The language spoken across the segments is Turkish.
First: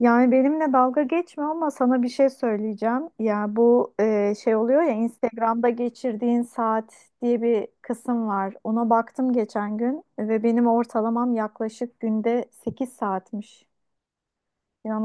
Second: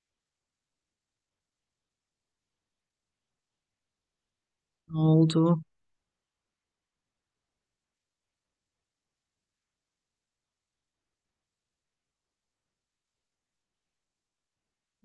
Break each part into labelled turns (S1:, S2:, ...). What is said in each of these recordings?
S1: Yani benimle dalga geçme ama sana bir şey söyleyeceğim. Ya bu şey oluyor ya
S2: Ne oldu?
S1: Instagram'da geçirdiğin saat diye bir kısım var. Ona baktım geçen gün ve benim ortalamam yaklaşık günde 8 saatmiş.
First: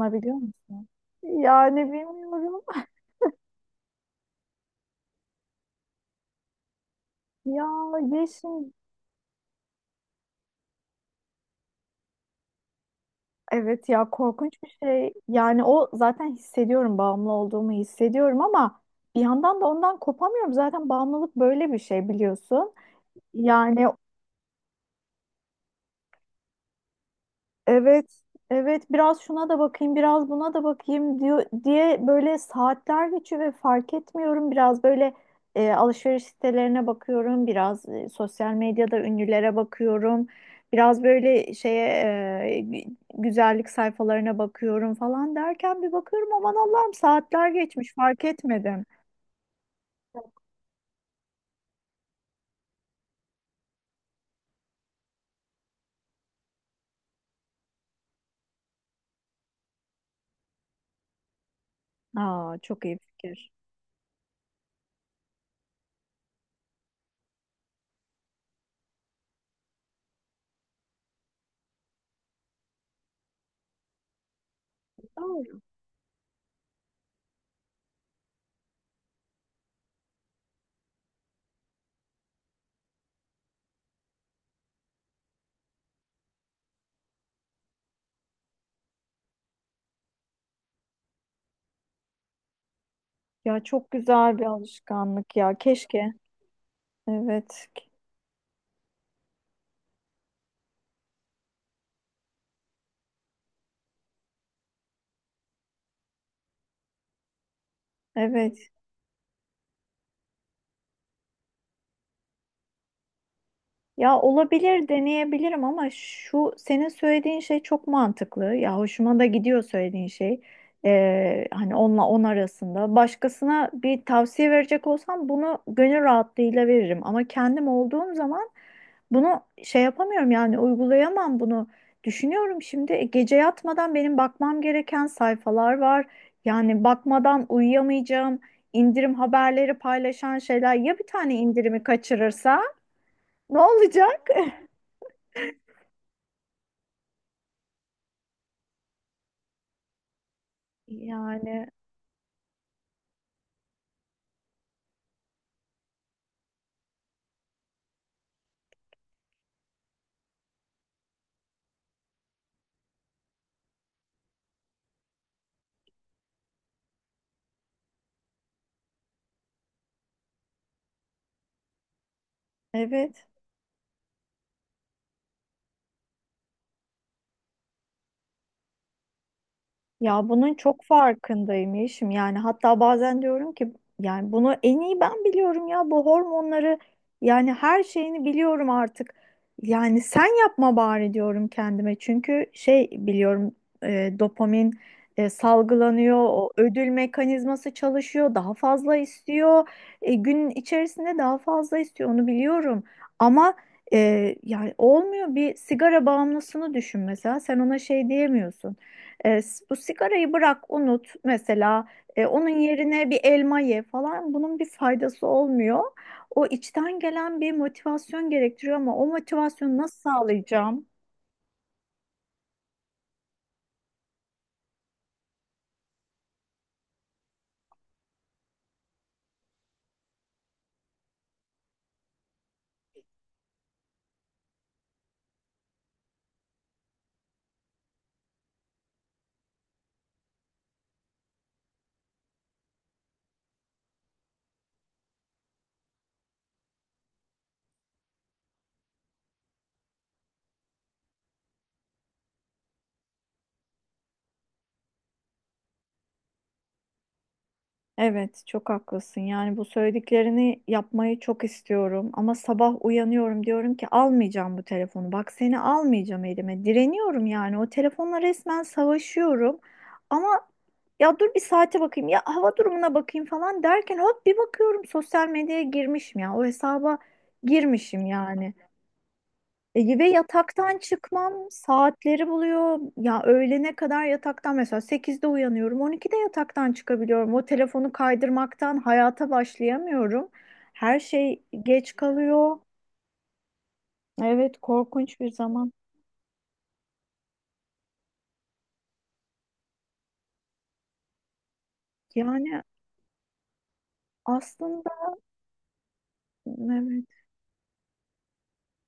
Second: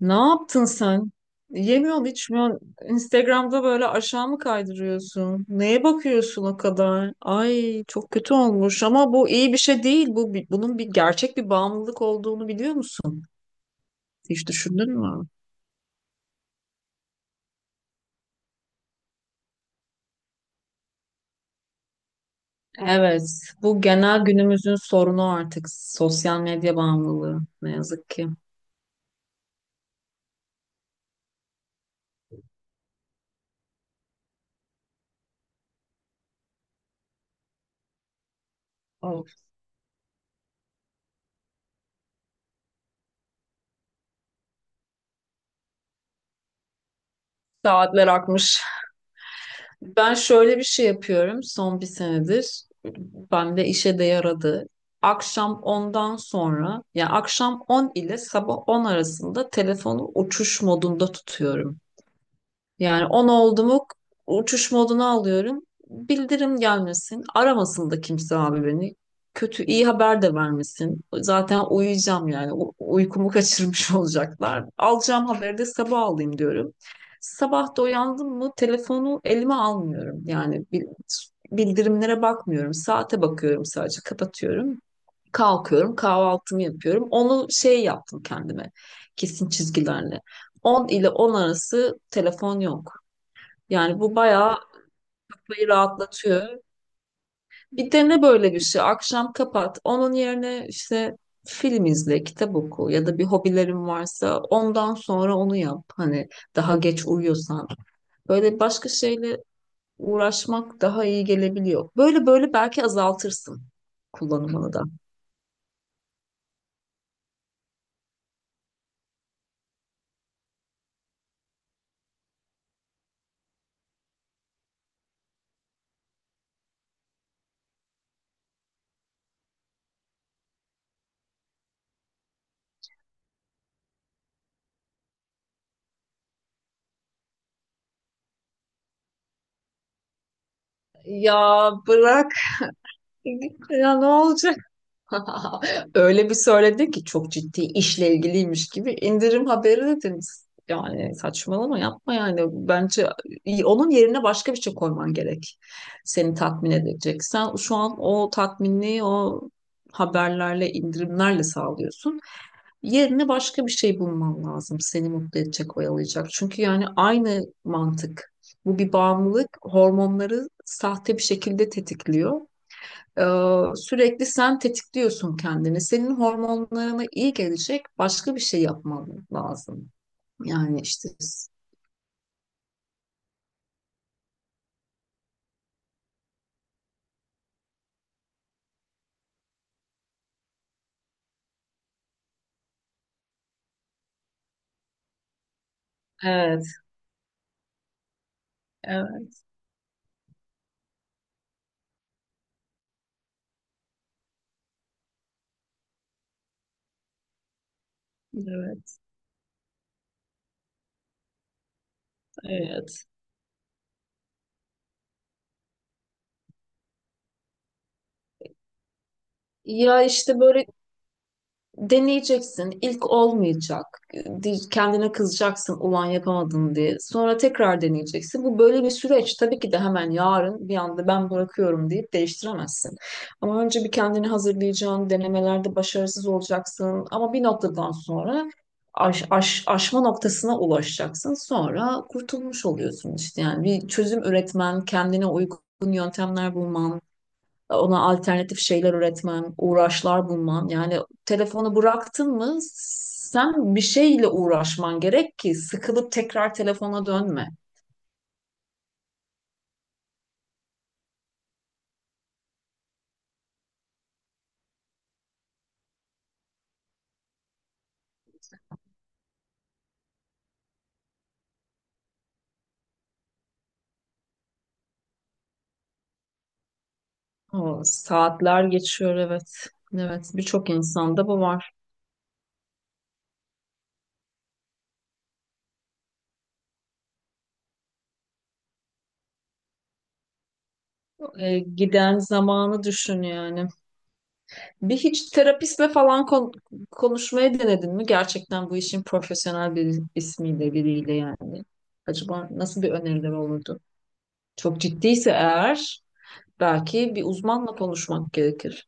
S2: Ne yaptın
S1: musun?
S2: sen?
S1: Yani
S2: Yemiyorsun, içmiyorsun.
S1: bilmiyorum.
S2: Instagram'da böyle aşağı mı kaydırıyorsun? Neye bakıyorsun o kadar?
S1: Ya
S2: Ay çok kötü
S1: Yeşim,
S2: olmuş ama bu iyi bir şey değil. Bunun bir gerçek bir bağımlılık olduğunu biliyor musun?
S1: evet ya
S2: Hiç
S1: korkunç bir
S2: düşündün
S1: şey.
S2: mü?
S1: Yani o zaten hissediyorum bağımlı olduğumu hissediyorum ama bir yandan da ondan kopamıyorum. Zaten bağımlılık böyle bir şey biliyorsun.
S2: Evet, bu
S1: Yani
S2: genel günümüzün sorunu artık sosyal medya bağımlılığı ne
S1: evet,
S2: yazık ki.
S1: evet biraz şuna da bakayım, biraz buna da bakayım diyor diye böyle saatler geçiyor ve fark etmiyorum. Biraz böyle alışveriş sitelerine bakıyorum, biraz sosyal medyada
S2: Of,
S1: ünlülere bakıyorum. Biraz böyle şeye güzellik sayfalarına bakıyorum falan derken bir bakıyorum aman Allah'ım saatler geçmiş
S2: saatler
S1: fark
S2: akmış.
S1: etmedim.
S2: Ben şöyle bir şey yapıyorum son bir senedir. Bende işe de yaradı. Akşam ondan sonra, yani akşam 10 ile sabah 10 arasında telefonu uçuş modunda tutuyorum.
S1: Aa çok iyi
S2: Yani 10
S1: fikir.
S2: oldu mu uçuş moduna alıyorum. Bildirim gelmesin. Aramasın da kimse abi beni. Kötü iyi haber de vermesin. Zaten uyuyacağım yani. Uykumu kaçırmış olacaklar. Alacağım haberi
S1: Doğru.
S2: de sabah alayım diyorum. Sabah da uyandım mı telefonu elime almıyorum. Yani bildirimlere bakmıyorum. Saate bakıyorum sadece kapatıyorum. Kalkıyorum kahvaltımı yapıyorum. Onu şey yaptım kendime kesin çizgilerle. 10 ile 10 arası telefon yok.
S1: Ya çok
S2: Yani bu
S1: güzel bir
S2: bayağı
S1: alışkanlık ya.
S2: kafayı
S1: Keşke.
S2: rahatlatıyor.
S1: Evet.
S2: Bir dene böyle bir şey. Akşam kapat. Onun yerine işte film izle, kitap oku ya da bir hobilerin varsa ondan sonra onu yap. Hani daha geç uyuyorsan. Böyle
S1: Evet.
S2: başka şeyle uğraşmak daha iyi gelebiliyor. Böyle böyle belki azaltırsın
S1: Ya
S2: kullanımını da.
S1: olabilir, deneyebilirim ama şu senin söylediğin şey çok mantıklı. Ya hoşuma da gidiyor söylediğin şey. Hani onunla 10 arasında. Başkasına bir tavsiye verecek olsam bunu gönül rahatlığıyla veririm. Ama kendim olduğum zaman bunu şey yapamıyorum yani uygulayamam bunu. Düşünüyorum şimdi gece yatmadan benim bakmam gereken sayfalar var. Yani bakmadan uyuyamayacağım. İndirim haberleri paylaşan şeyler. Ya bir tane
S2: Ya
S1: indirimi
S2: bırak.
S1: kaçırırsa ne
S2: Ya ne
S1: olacak?
S2: olacak? Öyle bir söyledi ki çok ciddi işle ilgiliymiş gibi indirim haberi dediniz. Yani
S1: Yani
S2: saçmalama yapma yani. Bence onun yerine başka bir şey koyman gerek. Seni tatmin edecek. Sen şu an o tatminliği o haberlerle, indirimlerle sağlıyorsun. Yerine başka bir şey bulman lazım. Seni mutlu edecek, oyalayacak. Çünkü yani aynı mantık. Bu bir bağımlılık. Hormonları sahte bir şekilde tetikliyor.
S1: evet.
S2: Ee, Sürekli sen tetikliyorsun kendini. Senin hormonlarına iyi gelecek başka bir şey yapman lazım.
S1: Ya bunun
S2: Yani
S1: çok
S2: işte
S1: farkındayım Yeşim. Yani hatta bazen diyorum ki yani bunu en iyi ben biliyorum ya bu hormonları yani her şeyini biliyorum artık. Yani sen yapma bari diyorum kendime. Çünkü şey biliyorum dopamin salgılanıyor, o
S2: evet,
S1: ödül mekanizması çalışıyor, daha fazla
S2: evet,
S1: istiyor. Gün içerisinde daha fazla istiyor onu biliyorum. Ama yani olmuyor, bir sigara bağımlısını düşün mesela, sen ona şey diyemiyorsun.
S2: evet,
S1: Bu sigarayı bırak unut mesela. Onun
S2: evet.
S1: yerine bir elma ye falan, bunun bir faydası olmuyor. O içten gelen bir motivasyon gerektiriyor ama o motivasyonu nasıl
S2: Ya işte böyle
S1: sağlayacağım?
S2: deneyeceksin. İlk olmayacak. Kendine kızacaksın ulan yapamadın diye. Sonra tekrar deneyeceksin. Bu böyle bir süreç. Tabii ki de hemen yarın bir anda ben bırakıyorum deyip değiştiremezsin. Ama önce bir kendini hazırlayacaksın. Denemelerde başarısız olacaksın. Ama bir noktadan sonra aşma noktasına ulaşacaksın. Sonra kurtulmuş oluyorsun işte. Yani bir çözüm üretmen, kendine uygun yöntemler bulman, ona alternatif şeyler üretmen, uğraşlar bulman. Yani telefonu bıraktın mı sen bir şeyle uğraşman gerek ki sıkılıp tekrar telefona dönme.
S1: Evet, çok haklısın. Yani bu söylediklerini yapmayı çok istiyorum ama sabah uyanıyorum diyorum ki almayacağım bu telefonu. Bak seni almayacağım elime. Direniyorum yani. O telefonla resmen savaşıyorum. Ama ya dur bir saate bakayım ya hava durumuna bakayım falan derken hop bir bakıyorum sosyal medyaya girmişim ya. O hesaba
S2: O
S1: girmişim yani.
S2: saatler geçiyor, evet.
S1: Ve
S2: Evet, birçok
S1: yataktan
S2: insanda
S1: çıkmam
S2: bu var.
S1: saatleri buluyor. Ya öğlene kadar yataktan, mesela 8'de uyanıyorum, 12'de yataktan çıkabiliyorum. O telefonu kaydırmaktan hayata başlayamıyorum. Her şey
S2: E,
S1: geç
S2: giden
S1: kalıyor.
S2: zamanı düşün yani.
S1: Evet,
S2: Bir
S1: korkunç bir
S2: hiç
S1: zaman.
S2: terapistle falan konuşmayı denedin mi? Gerçekten bu işin profesyonel bir ismiyle biriyle yani. Acaba
S1: Yani
S2: nasıl bir öneriler olurdu? Çok
S1: aslında
S2: ciddiyse eğer
S1: evet,
S2: belki bir uzmanla konuşmak gerekir.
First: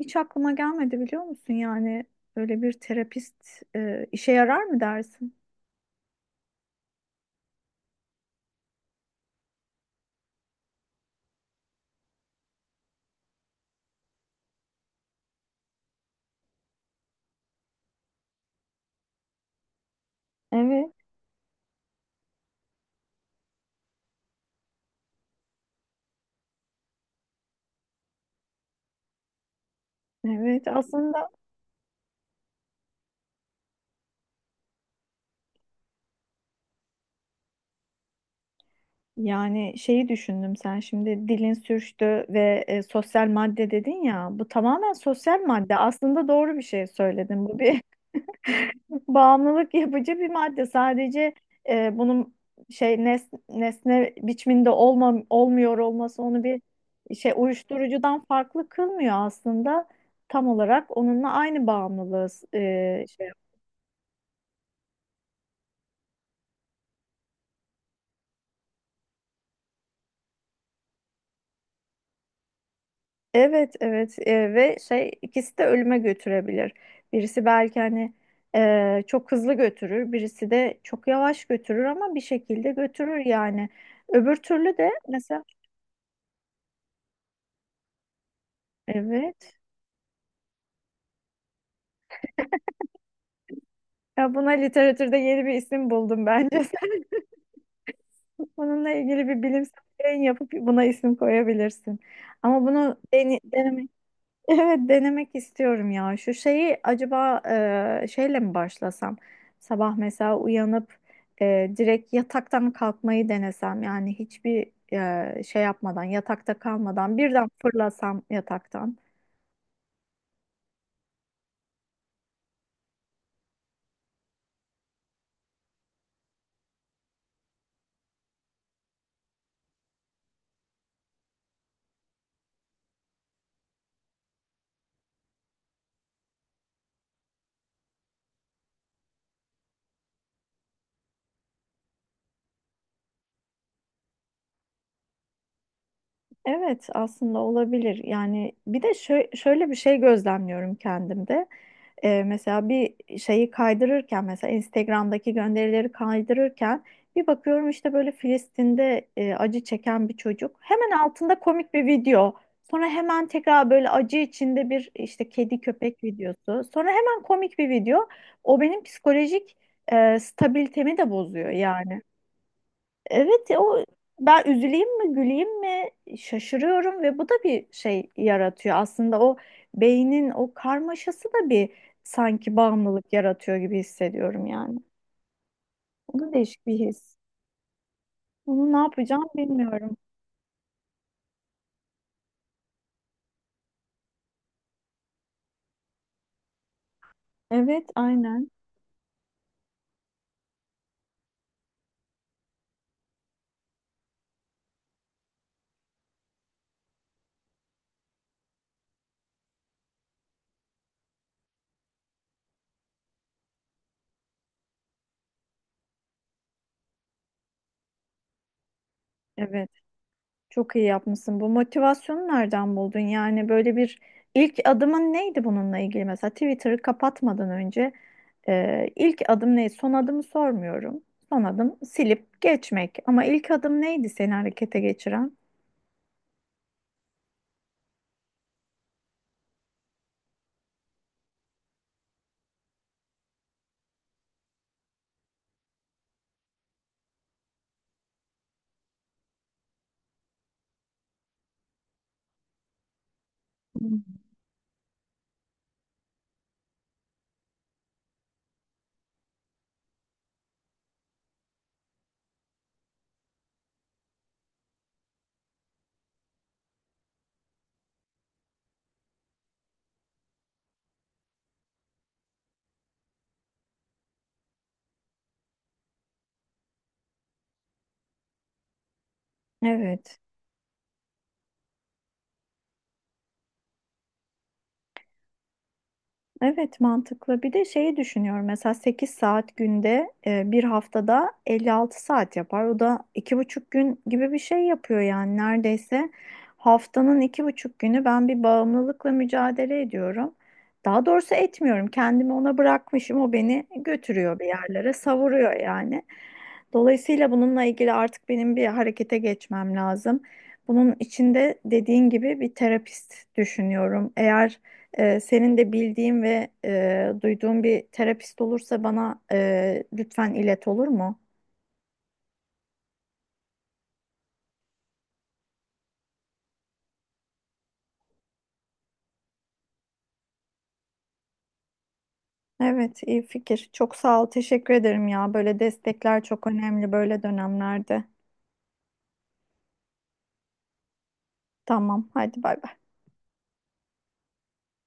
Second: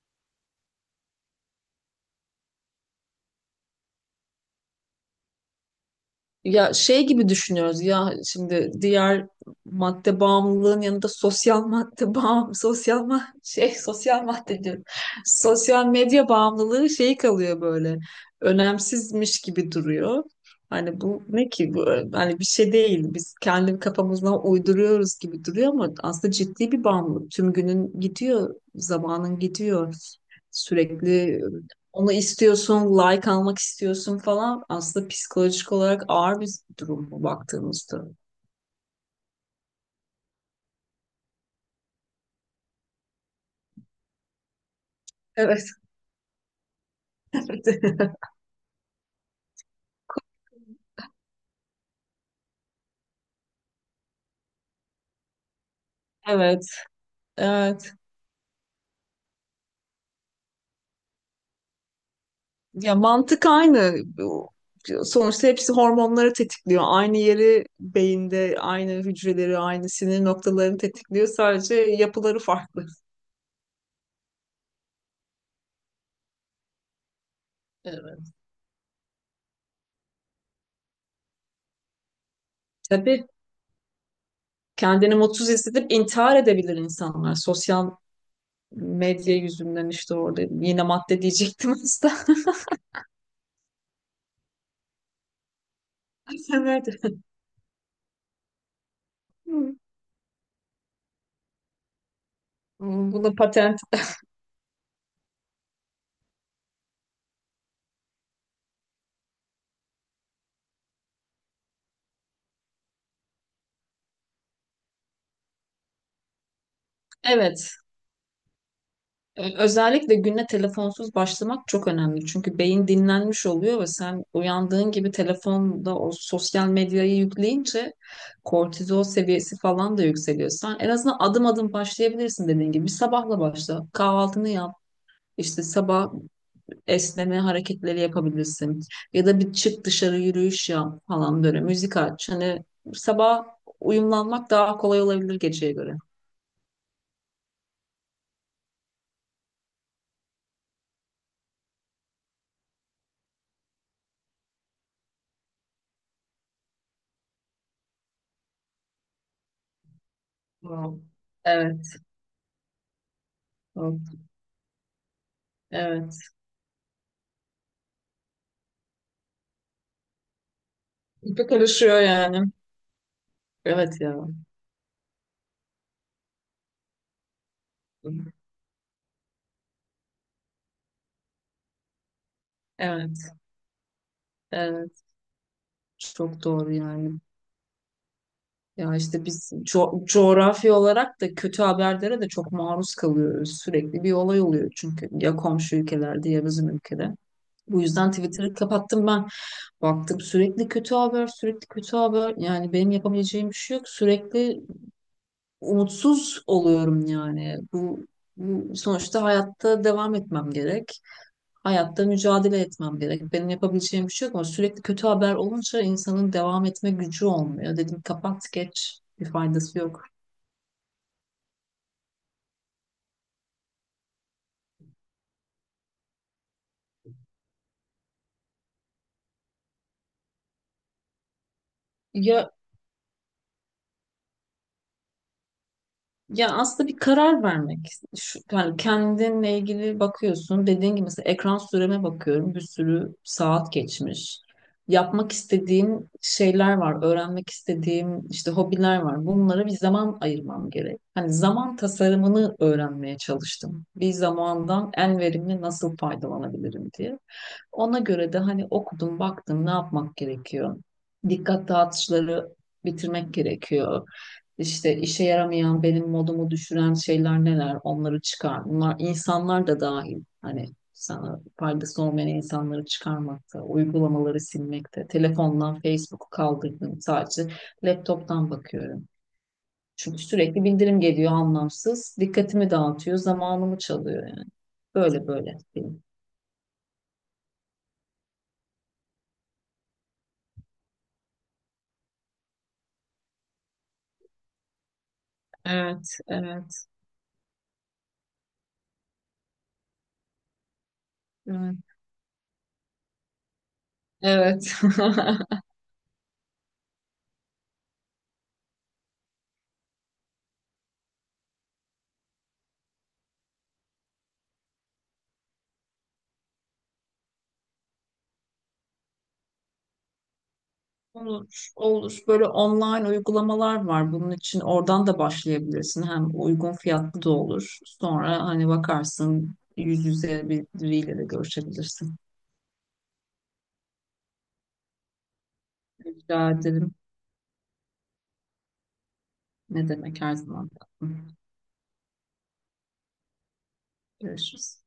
S1: hiç aklıma gelmedi biliyor musun? Yani öyle bir terapist işe yarar mı dersin?
S2: Ya şey gibi düşünüyoruz ya şimdi diğer madde bağımlılığın yanında sosyal madde bağım sosyal ma şey sosyal madde diyorum. Sosyal medya bağımlılığı şey kalıyor böyle önemsizmiş gibi duruyor.
S1: Evet,
S2: Hani bu ne ki bu, hani bir şey değil biz kendi kafamızdan uyduruyoruz gibi duruyor ama aslında ciddi bir bağımlılık. Tüm günün gidiyor, zamanın gidiyor,
S1: evet. Aslında
S2: sürekli onu istiyorsun, like almak istiyorsun falan. Aslında psikolojik olarak ağır bir durum bu baktığımızda.
S1: yani şeyi düşündüm, sen şimdi dilin sürçtü ve sosyal madde dedin ya, bu tamamen sosyal
S2: Evet.
S1: madde aslında, doğru bir şey söyledin, bu bir bağımlılık yapıcı bir madde, sadece bunun nesne biçiminde olma, olmuyor olması onu bir
S2: Evet,
S1: şey
S2: evet.
S1: uyuşturucudan farklı kılmıyor aslında, tam olarak onunla aynı bağımlılığı
S2: Ya
S1: e, şey
S2: mantık aynı. Sonuçta hepsi hormonları tetikliyor. Aynı yeri beyinde, aynı hücreleri, aynı sinir noktalarını tetikliyor. Sadece yapıları farklı.
S1: evet, evet ve şey ikisi de ölüme götürebilir. Birisi belki hani
S2: Evet.
S1: çok hızlı götürür, birisi de çok yavaş götürür ama bir şekilde götürür
S2: Tabii
S1: yani. Öbür türlü de
S2: kendini
S1: mesela
S2: mutsuz hissedip intihar edebilir insanlar. Sosyal medya
S1: evet
S2: yüzünden işte orada yine madde diyecektim aslında.
S1: ya, buna literatürde yeni bir isim buldum bence.
S2: Evet.
S1: Sen bununla ilgili bir bilimsel yayın yapıp buna isim koyabilirsin. Ama bunu
S2: Bunu
S1: dene,
S2: patent
S1: deneme- Evet, denemek istiyorum ya. Şu şeyi acaba şeyle mi başlasam? Sabah mesela uyanıp direkt yataktan kalkmayı denesem, yani hiçbir şey yapmadan, yatakta kalmadan birden
S2: evet,
S1: fırlasam yataktan.
S2: özellikle güne telefonsuz başlamak çok önemli. Çünkü beyin dinlenmiş oluyor ve sen uyandığın gibi telefonda o sosyal medyayı yükleyince kortizol seviyesi falan da yükseliyor. Sen en azından adım adım başlayabilirsin dediğin gibi. Bir sabahla başla, kahvaltını yap. İşte sabah esneme hareketleri yapabilirsin. Ya da bir çık dışarı yürüyüş yap falan böyle. Müzik aç. Hani sabah uyumlanmak daha kolay olabilir geceye göre.
S1: Evet aslında olabilir. Yani bir de şöyle bir şey gözlemliyorum kendimde. Mesela bir şeyi kaydırırken, mesela Instagram'daki gönderileri kaydırırken bir bakıyorum işte böyle Filistin'de acı çeken bir çocuk. Hemen
S2: Wow.
S1: altında komik bir
S2: Evet.
S1: video. Sonra hemen tekrar böyle
S2: Evet.
S1: acı içinde bir işte kedi köpek
S2: Evet.
S1: videosu. Sonra hemen komik bir video. O benim psikolojik stabilitemi de
S2: İpi
S1: bozuyor
S2: karışıyor
S1: yani.
S2: yani.
S1: Evet o
S2: Evet ya.
S1: ben üzüleyim mi güleyim mi şaşırıyorum ve bu da bir şey yaratıyor. Aslında o beynin o karmaşası da bir sanki bağımlılık
S2: Evet,
S1: yaratıyor gibi hissediyorum yani.
S2: evet.
S1: O da
S2: Çok
S1: değişik
S2: doğru
S1: bir his.
S2: yani.
S1: Bunu ne
S2: Ya
S1: yapacağım
S2: işte biz
S1: bilmiyorum.
S2: coğrafi olarak da kötü haberlere de çok maruz kalıyoruz. Sürekli bir olay oluyor çünkü ya komşu ülkelerde ya bizim ülkede. Bu
S1: Evet
S2: yüzden
S1: aynen.
S2: Twitter'ı kapattım ben. Baktım sürekli kötü haber, sürekli kötü haber. Yani benim yapabileceğim bir şey yok. Sürekli umutsuz oluyorum yani. Bu sonuçta hayatta devam etmem gerek. Hayatta mücadele etmem gerek. Benim yapabileceğim bir şey yok ama sürekli kötü haber olunca insanın devam etme gücü olmuyor. Dedim kapat geç bir
S1: Evet.
S2: faydası yok.
S1: Çok iyi yapmışsın. Bu motivasyonu nereden buldun? Yani böyle bir ilk adımın neydi bununla ilgili? Mesela Twitter'ı kapatmadan önce ilk adım neydi? Son adımı sormuyorum. Son adım silip
S2: Ya,
S1: geçmek. Ama ilk adım neydi seni harekete geçiren?
S2: ya aslında bir karar vermek. Şu, yani kendinle ilgili bakıyorsun. Dediğin gibi mesela ekran süreme bakıyorum. Bir sürü saat geçmiş. Yapmak istediğim şeyler var. Öğrenmek istediğim işte hobiler var. Bunlara bir zaman ayırmam gerek. Hani zaman tasarımını öğrenmeye çalıştım.
S1: Hmm.
S2: Bir zamandan en verimli nasıl faydalanabilirim diye. Ona göre de hani okudum, baktım ne yapmak gerekiyor. Dikkat dağıtıcıları bitirmek gerekiyor, işte işe yaramayan, benim modumu düşüren şeyler neler? Onları çıkar. Bunlar insanlar da dahil. Hani sana faydası olmayan insanları çıkarmakta, uygulamaları silmekte, telefondan Facebook'u kaldırdım. Sadece laptop'tan bakıyorum. Çünkü
S1: Evet.
S2: sürekli bildirim geliyor anlamsız. Dikkatimi dağıtıyor, zamanımı çalıyor yani. Böyle böyle. Benim.
S1: Evet mantıklı. Bir de şeyi düşünüyorum. Mesela 8 saat günde bir haftada 56 saat yapar. O da 2,5 gün gibi bir şey yapıyor yani, neredeyse.
S2: Evet, evet,
S1: Haftanın 2,5 günü ben bir bağımlılıkla mücadele ediyorum. Daha doğrusu etmiyorum.
S2: evet.
S1: Kendimi ona bırakmışım. O beni götürüyor bir
S2: Evet.
S1: yerlere, savuruyor yani. Dolayısıyla bununla ilgili artık benim bir harekete geçmem lazım. Bunun içinde dediğin gibi bir terapist düşünüyorum. Eğer senin de bildiğin ve duyduğun bir terapist olursa bana lütfen ilet, olur mu?
S2: Olur, olur. Böyle online uygulamalar var bunun için. Oradan da başlayabilirsin. Hem uygun fiyatlı da olur. Sonra hani bakarsın yüz yüze biriyle de görüşebilirsin.
S1: Evet, iyi fikir. Çok sağ ol, teşekkür ederim ya. Böyle destekler çok
S2: Rica ederim.
S1: önemli böyle dönemlerde.
S2: Ne demek her zaman.
S1: Tamam, hadi bay bay.
S2: Görüşürüz.